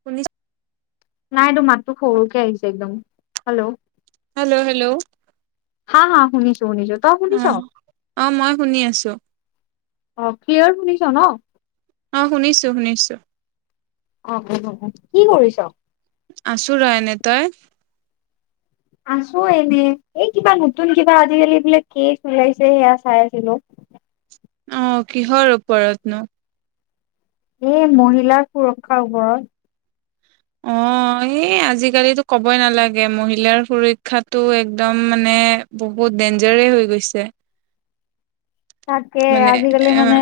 শুনিছ নাই তোৰ মাততো সৰুকে আহিছে, একদম হেল্ল'। হেল্ল' হেল্ল' হা, হা, শুনিছো, শুনিছো, তই শুনিছ। অ' অ' মই শুনি আছো অ' ক্লিয়াৰ শুনিছ ন। অ' শুনিছো, শুনিছো। অ' অ' কি কৰিছ? আছো ৰৈ এনে তই আছো এনে এই কিবা নতুন কিবা আজিকালি বোলে কেক ওলাইছে, সেয়া চাই আছিলো। [inaudible] অ' কিহৰ ওপৰতনো। এই মহিলাৰ সুৰক্ষাৰ ওপৰত। [inaudible] অ' এই আজিকালি কবই নালাগে, মহিলাৰ সুৰক্ষাতো একদম মানে বহুত বহুত ডেঞ্জাৰে হৈ গৈছে। তাকে মানে আজিকালি এ মানে।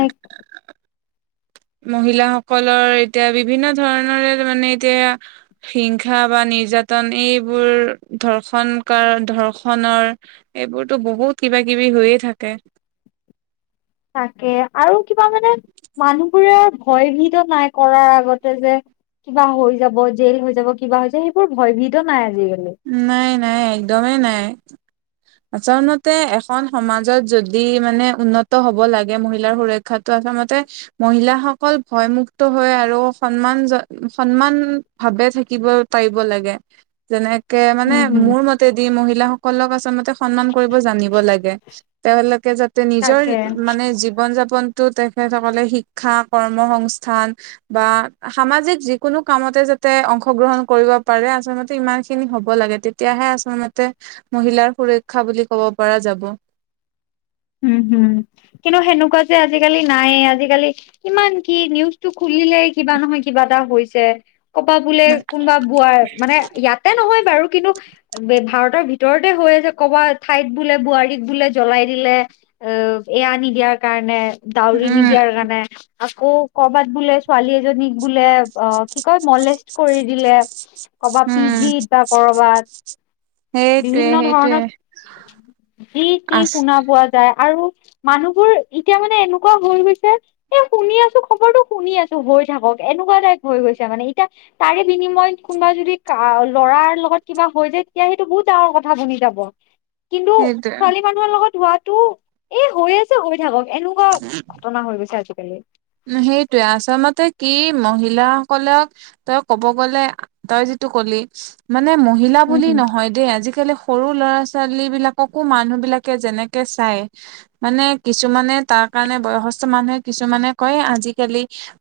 মহিলাসকলৰ এতিয়া বিভিন্ন ধৰণৰে মানে এতিয়া হিংসা বা নিৰ্যাতন এইবোৰ ধৰ্ষকা ধৰ্ষণৰ এইবোৰতো বহুত কিবাকিবি কিবা কিবি হৈয়ে থাকে। [inaudible] তাকে আৰু কিবা মানে মানুহবোৰে আৰু ভয় ভিদতো নাই কৰাৰ আগতে যে কিবা হৈ যাব, জেল হৈ যাব, কিবা হৈ যাব, সেইবোৰ ভয় ভীত নাই আৰু নাই, নাই, একদমেই নাই। [inaudible] আচলমতে, এখন সমাজত যদি মানে উন্নত হ'ব লাগে মহিলাৰ সুৰক্ষাতটো আচল আচলমতে, মহিলাসকল ভয়মুক্ত হৈ আৰু সন্মান সন্মান ভাৱে। থাকিব পাৰিব লাগে, যেনেকে মানে উম হুম মোৰ মতেদি মহিলাসকলক আচলমতে সন্মান কৰিব জানিব লাগে। তেওঁলোকে যাতে নিজৰ তাকে মানে জীৱন যাপন জীৱনটো তেখেতসকলে শিক্ষা কৰ্ম সংস্থান বা সামাজিক যিকোনো কামত যাতে অংশগ্ৰহণ কৰিব পাৰে আচলতে ইমানন খিনি হব লাগে তেতিয়াহে আচল মতে মহিলাৰ সুৰক্ষা বুলি কব পৰা যাব [inaudible] উম হম কিন্তু সেনেকুৱা যে আজিকালি নাইে আজিকালি ইমান কি নিউজটো খুব তুলিলে কিবা নহয় কিবা এটা হৈছে কবা বোলে কোনোবা বোৱাৰ মানে ইয়াতে নহয় বাৰু কিন্তু ভাৰতৰ ভিতৰতে হৈ আছে ক'বাত ঠাইত বোলে বোৱাৰীক বোলে জ্বলাই দিলে অ' এয়া নিদিয়াৰ কাৰণে, ডাউৰি উম, নিদিয়াৰ কাৰণে। আকৌ ক'ৰবাত বোলে ছোৱালী এজনীক বোলে। অ' কি কয় মোৰলেচত কৰি দিলে কৰবা পি উম, জি বা ক'ৰবাত। সেইটোৱে বিভিন্ন সেইটোৱে ধৰণত কি কি আছ শুনা পোৱা যায়। আৰু মানুহবোৰ এতিয়া মানে এনেকুৱা হৈ গৈছে এ শুনি আছো খবৰটো শুনি আছো। কৰিলে থাকক এনেকুৱা টাইপ হৈ গৈছে, মানে এতিয়া তাৰে বিনিময়ত কোনোবা যদি ল'ৰাৰ লগত কিবা হৈ যায় তেতিয়া সেইটো বহুত ডাঙৰ কথা শুনি যাব কিন্তু সেইটোৱে। ছোৱালী মানুহৰ লগত হোৱাতটো এ হৈ আছে হৈ থাকক এনেকুৱা ঘটনা হৈ গৈছে আজিকালি সেইটয়ে আচলতে কি মহিলাসকলক তই ক'ব গ'লে তই য ক'লি মানে মহিলা উম বুলি হম নহয় দেই আজিকালি সৰু ল'ৰা ছোৱালী বিলাককো মানুহ বিলাকে যেনেকে চাই মানে কিছুমানে তাৰ তাৰ কাৰণে বয়সস্থ মানুহে কিছুমানে কয় আজিকালি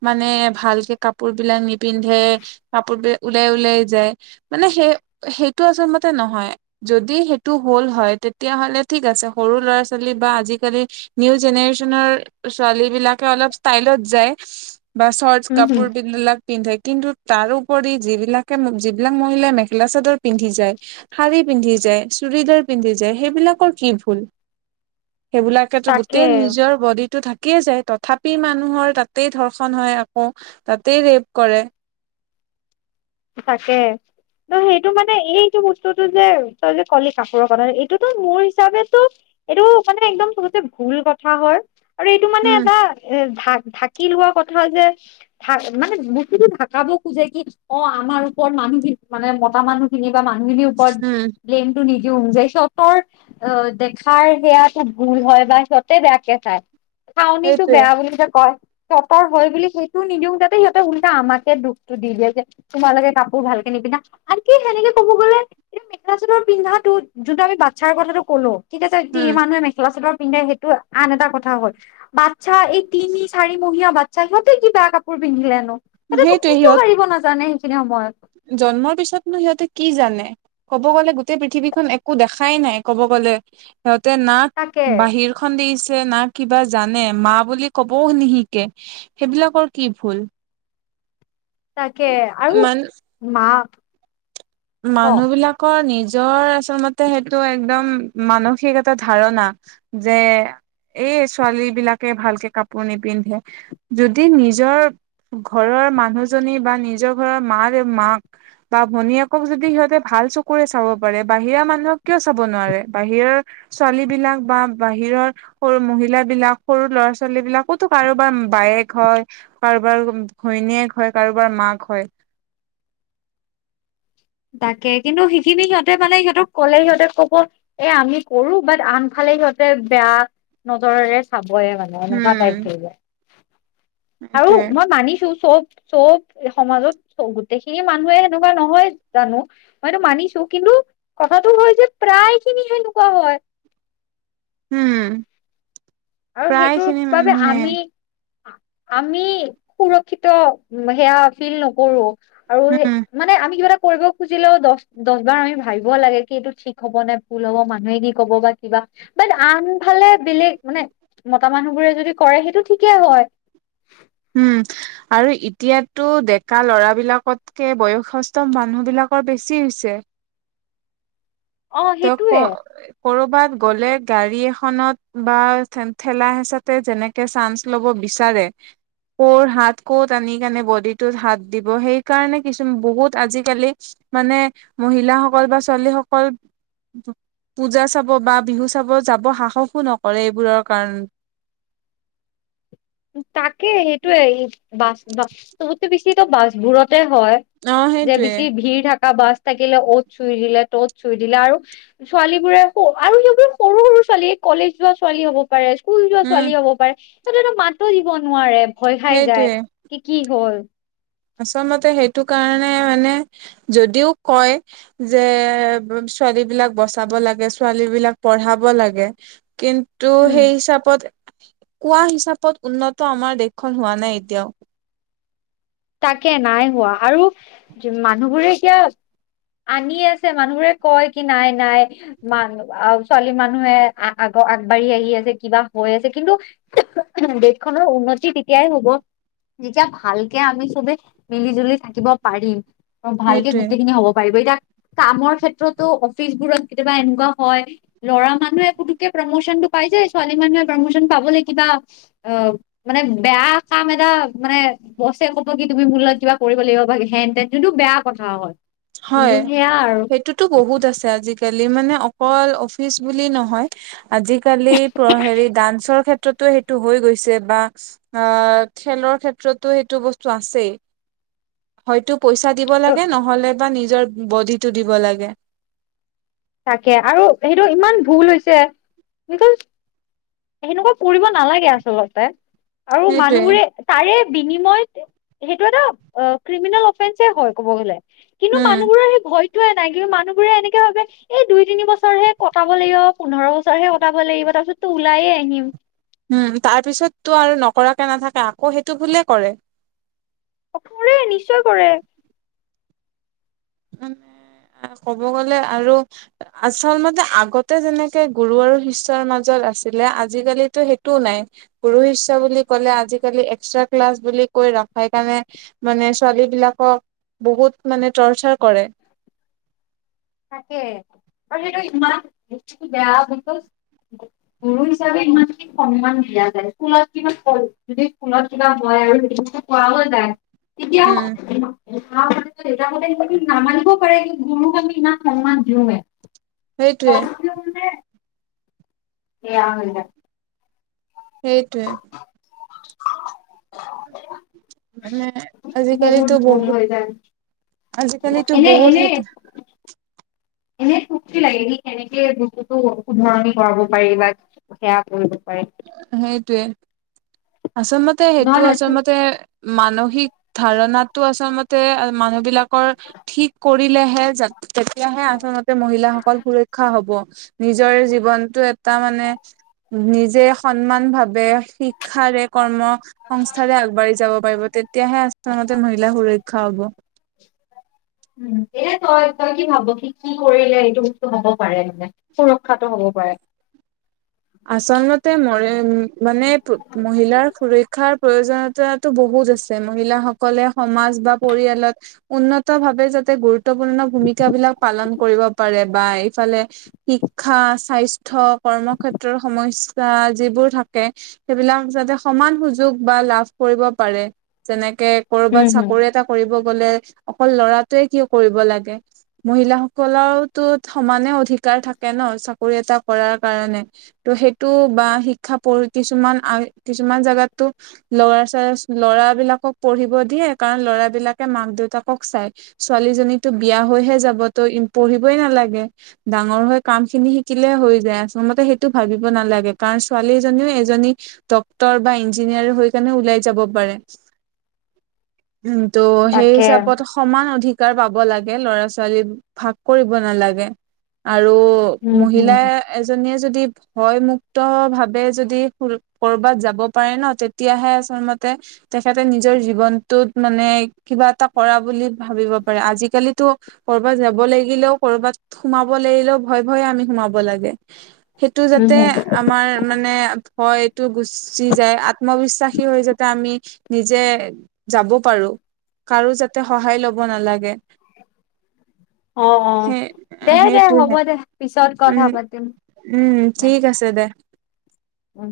মানে ভালকে কাপোৰ বিলাক নিপিন্ধে কাপোৰ বি ওলাই ওলাই মানে সেই সেইটো আচল মতে নহয় যদি সেইটো হল হয় তেতিয়াাহ'লে ঠিক আছে সৰু ল'ৰা ছোৱালী বা আজিকালি নিউ জেনেৰেচনৰ ছোৱালী বিলাকে অলপ ষ্টাইলত যায় বা শৰ্ট উম হম কাপোৰলাক পিন্ধে কিন্তু তাৰ উপৰি যিবিলাকে যিবিলাক মহিলাই মেখেলা চাদৰ পিন্ধি যায় শাৰী পিন্ধি যায় চুৰিদাৰ পিন্ধি যায় সেইবিলাকৰ কি ভুল [inaudible] সেইবিলাকেতো গোটেই তাকে নিজৰ বডি টো থাকিয়ে যায় তথাপ পি মানুহৰ তাতেই ধৰ্ষণ হয় আকৌ তাতেই ৰেপ কৰে তাকে ত সেইটো মানে এইটো বস্তুটো যে তই যে কলি কাপোৰৰ কাৰণে এইটোতো মোৰ হিচাপো এইটো মানে একদম চহতে ভুল কথা হয় আৰু এইটো মানে উম এটা এ ঢ ঢাকি লোৱা কথা যে মানে বকিো ঢাকাব খোজে কি অ আমাৰ ওপৰত মানুহখিনি মানে মতা মানুহখিনি বা মানুহখিনিৰ ওপৰত উম ব্লেমটো নি দি যে সিতৰ অ দেখাৰ সেয়া খব ভুল হয় বা সিহতে বেয়াকে খায় খাউনি একো সেইটোৱে বেয়া বুলি যে কয় ততৰ হয় বুলি সেইটো নিদিও যাতে সিহঁতে উল্টা আমাকে দুখটো দি দিয়ে যে তোমালোকে কাপোৰ ভাল কেে নিপিধা আনকি তেনেকে কব গলে এই মেখেলা চাদৰ পিন্ধা যোনটো আমি বাচ্ছাৰ কথাটো ক'লো ঠিক আছে উম এ মানুহে মেখেলা চাদৰ পিন্ধে সেইটো আন এটা কথা হ'ল বাট আচ্া এই তিনি চাৰি মহহিয়া বাচ্া সিহঁতে কি বেয়া কাপোৰ পিন্ধিলেো সেইটোোৱি হত সেইনে সময়ত জন্মৰ পিছতনো সিহঁতে কি জানে ক'ব গ'লে গোটেই পৃথিৱীখন একো দেখাই নাই ক'ব গ'লে সিহঁতে নাক তাকে বাহিৰ খ দি না কিবা জানে মা বুলি কবও নিশিকে সেইবিলাকৰ কি ভুল তাকে আৰু মান মা ক মানুহ বিলাকৰ নিজ নিজৰ আচলতে সেইটো একদম মানসিক এটা ধাৰণা যে এই ছোৱালী বিলাকে ভালকে কাপোৰ নিপিন্ধে যদি নিজৰ ঘৰৰ মানুহজনী বা নিজৰ ঘৰৰ মা মাক বা ভনীয়েক যদি সিহঁতে ভাল চকুৰে চাব পাৰে বাহিৰা মানুহক কিয় চাব নোৱাৰে বাহিৰৰ ছোৱালী বিলাক বা বাহিৰৰ সৰু মহিলা বিলাক সৰু ল'ৰা ছোৱালী বিলাকোতো কাৰোবাৰ বায়েক হয়। কাৰোবাৰ ঘৈণীয়েক হয় কাৰোবাৰ মাক হয়। তাকে কিন্তু সেইখিনি সিহঁতে মানে সিহঁতক ক'লে সিহঁতে ক'ব এ আমি কৰো বাট আনফালে সিহতে বেয়া নজৰেৰে চাবয়ে মানে এনেকুৱা টাইপ উম ধৰি লোৱা। আৰু এইটোৱে মই মানিছো চব চব সমাজত চ গোটেইখিনি মানুহে সেনেকুৱা নহয় জানো মইতো মানিছো কিন্তু কথাটো হয় যে প্ৰায় খিনি সেনেকুৱা হয় [inaudible] উম আৰু প্ৰায় সেইটোৰ খিনি বাবে মানুহে আমি আমি সুৰক্ষিত সেয়া ফিল নকৰো আৰু সেই উম মানে আমি কিবা এটা কৰিব খুজিলেও দছ দছ বাৰ আমি ভাবিব লাগে কি এইটো ঠিক হ'ব নে ভুল হ'ব মানুহে কি ক'ব বা কিবা বাট আনফালে বেলেগ মানে মতা মানুহবোৰে যদি কৰে সেইটো ঠিকেই হয়। উম, আৰু এতিয়াতো ডেকা ল'ৰা বিলাকতকে বয়সস্থ মানুহ বিলাক কৰ বেছি হৈছে। অ তেওঁক ক সেইটোয়ে কৰ'বাত গ'লে গাড়ী এখনত বা ঠেলা হেচাতে যেনেকে চান্স ল'ব বিচাৰে। কৰ হাত কত কেনে বডিটোত হাত দিব সেইকাৰণে কিছুমান বহুত আজিকালি মানে মহিলাসকল বা ছোৱালীসকল পূজা চাব বা বিহু চাব যাব সাহসো নকৰে এইবোৰৰ কাৰণে। তাকে সেইটোয়ে এই বাছ-বাছ চবত বেছি বাছবোৰত হয়, অ যে সেইটোৱে বেছি ভিৰ থাকে কা বাছ থাকিলে অ'ত চুই দিলে ত'ত চুই দিলে আৰু ছোৱালী বোৰে আৰু সেইবোৰ সৰু সৰু ছোৱালীয়ে কলেজ যোৱা ছোৱালী হ'ব পাৰে স্কুল যোৱা উম ছোৱালী হ'ব পাৰে সিহঁতেটো মাতো দিব নোৱাৰে ভয় খাই যায় সেইটোৱে কি কি হ'ল। আচলতে সেইটো কাৰণে মানে যদিও কয় যে ছোৱালী বিলাক বচাব লাগে ছোৱালী বিলাক পঢ়াব লাগে কিন্তু তো উম সেই হিচাপত কোৱা হিচাপত উন্নত আমাৰ দেশখন হোৱা নাই এতিয়াও। তাকে নাই হোৱা আৰু মানুহবোৰে এতিয়া আনি আছে মানুহোৰে কয় কি নাই নাই মান আ ছোৱালী মানুহে আগবাঢ়ি আহি আছে কিবা হৈ আছে কিন্তু দেশখনৰ উন্নতি তেতিয়াই হ'ব। যেতিয়া ভাল আমি চবে মিলি জুলি থাকিব পাৰিম আৰু ভালকে সেইটোৱে গোটেই খিনি হ'ব পাৰিব এতিয়া কামৰ ক্ষেত্ৰতো অফিচ বোৰত কেতিয়াবা এনেকুৱা হয় ল'ৰা মানুহে একোটোকে প্ৰমচন টো পাই যাই ছোৱালী মানুহে পাৰ্মোচন পাবলৈ কিবা অ' মানে বেয়া কাম এটা মানে বছে ক'ব কি তুমি মূলত কিবা কৰিব লাগিব হেন তেন কিন্তু বেয়া কথা হয়। যোনটো হয়, সেয়া আৰু সেইটোতো বহুত আছে আজিকালি। তেলি মানে অকল অফিচ বুলি নহয় আজি কালি ডান্সৰ ক্ষেত্ৰতো ত' সেইটো হৈ গৈছে বা খেলৰ ক্ষেত্ৰতো সেইটো বস্তু আছেই। হয়তো পইচা দিব ত লাগে নহলে বা নিজৰ বডিটো দিব লাগে। তাকে আৰু সেইটো ইমান ভুল হৈছে বিকজ সেনেকুৱা কৰিব নালাগে আচলতে আৰু সেইটোৱে মানুহবোৰে তাৰে বিনিময়ত সেইটো এটা অ' ক্ৰেমিনেল অফেন্স হয় ক'ব গ'লে। কিন্তু উম, মানুহবোৰৰ সেই ভয়তোৱে নাই কিন্তু মানুহবোৰে এনেকে ভাবে এই দুই তিনি বছৰহে কটাব লাগিব, পোন্ধৰ বছৰহে কটাব লাগিব, তাৰ পিছত তো ওলাইয়ে আহিম। উম, তাৰ পিছততো আৰু নকৰাকে নাথাকে আকৌ সেইটো ভুলে কৰে। অ' কৰে, নিশ্চয় কৰে। [unintelligible] ক'ব গ'লে আৰু আচল মতে আগতে যেনেকে গুৰু আৰু শিষ্যৰ মাজত আছিলে আজি কালি টো সেইটোও নাই গুৰু শিষ্য বুলি কলে এক্সট্ৰা ক্লাছ বুলি কৈ ৰাফাই তাঙে মানে ছোৱালী বিলাকক বহুত মানে টৰ্চাৰ কৰে। থাকে আৰু সেইটো ইমান বস্তুটো বেয়া বিকজ গুৰু হিচাপে ইমানখিনি সন্মান দিয়া যায় স্কুলত কিবা কয় যদি স্কুলত কিবা হয় [unintelligible] তেতিয়া উম, মাহঁতে, দেউতাহঁতে সিহঁতে নামানিব পাৰে কিন্তু গমো আমি ন। সম্মান দিওঁ সেইটোৱে [unintelligible] [unintelligible] সেইটোৱে [unintelligible] মানে আজিকালিতো ভুল বহুত হৈ যায় আজিকালিতো এনে বহুত এনে সেইটো এনে খুখি লাগে সি কেনেকে বস্তুতো শুধৰণি কৰাব পাৰি বা সেয়া কৰিব [unintelligible] সেইটোৱে আচলমতে, সেইটো নহয় নহয় আচলমতে মানসিক ধাৰণাতটো আচলমতে মানুহ বিলাকৰ ঠিক কৰিলেহে যাতে তেতিয়াহে আচলতে মহিলাসকল সুৰক্ষা সুৰক্ষা হ'ব, নিজৰ জীৱনটো এটা মানে নিজ জে সন্মান ভাৱে, শিক্ষাৰে, কৰ্ম সংস্থাৰে আগবাঢ়ি যাব। পাৰিব, তেতিয়াহে আচলমতে মহিলা সুৰক্ষা হ'ব। [unintelligible] উম, এ তই, তই কি ভাব কি কি কৰিলে এইটো বস্তু হ'ব পাৰে মানে সুৰক্ষাটো হ'ব পাৰে। হোৱাই আচলমতে মই মানে মহিলাৰ সুৰক্ষাৰ প্ৰয়োজনীয়তাটো বহুত আছে, মহিলাসকলে সমাজ বা পৰিয়ালত উন্নত ভাৱে যাতে বহুতে গুৰুত্বপূৰ্ণ ভূমিকা বিলাক পালন কৰিব পাৰে বা এইফালে শিক্ষা, স্বাস্থ্য, [unintelligible] কৰ্মক্ষেত্ৰ ৰ সমস্যা যিবোৰ থাকে সেইবিলাক যাতে সমান সুযোগ বা লাভ কৰিব পাৰে। যেনেকে উম, ক'ৰবাত হুম, চাকৰি এটা কৰিব গ'লে অকল ল'ৰাটোৱে কিয় কৰিব লাগে। মহিলাাসকলৰতো সমানে অধিকাৰ থাকে ন চাকৰি এটা কৰাৰ কাৰণে। ত' সেইটো বা শিক্ষা ওপৰি কিছুমান আ কিছুমান জাগাতো ল'ৰা ছৰা ল'ৰা বিলাকক পঢ়িব দিয়ে, কাৰণ ল'ৰা বিলাকে মাক দেউতাকক চাই ছোৱালীজনীতো বিয়া হৈ হে যাব, ত, পঢ়িবই নালাগে, ডাঙৰ হৈ কাম খিনি শিকিলেহে হৈ যায়, আচলতে ভাবিব নালাগে, কাৰণ ছোৱালীজনীও এজনী ডক্তৰ বা ইঞ্জিনিয়াৰ হৈ উলাই যাব পাৰে। [unintelligible] [inaudible] উম, কিন্ত' সেই তাকে হিচাপত সমান অধিকাৰ পাব লাগে ল'ৰা ছোৱালী ভাগ কৰিব নালাগে। আৰু উম, হুম, মহিলা এজনীয়ে যদি ভয় মুুক্ত ভাৱে যদি কৰ'বাত যাব পাৰে ন তেতিয়াহে আচলমতে তেখেতে নিজৰ জীৱনটোত মানে কিবা এটা কৰা বুলি ভাবিব পাৰে। আজিকালিতো ক'ৰবাত যাব লাগিলেও, ক'ৰবাত সোমাব লাগিলেও ভয় ভয়ে আমি সোমাব লাগে। সেইটো উম, যাতে হুম, আমাৰ মানে ভয় গুচি যায় আত্মবিশ্বাসী হৈ যাতে আমি নিজে যাব পাৰো কাৰো যাতে সহায় ল'ব নালাগে অ অ সেই দে দে হ'ব সেইটোহে দে পিছত কথা উম পাতিম উম দে। ঠিক আছে দে উম।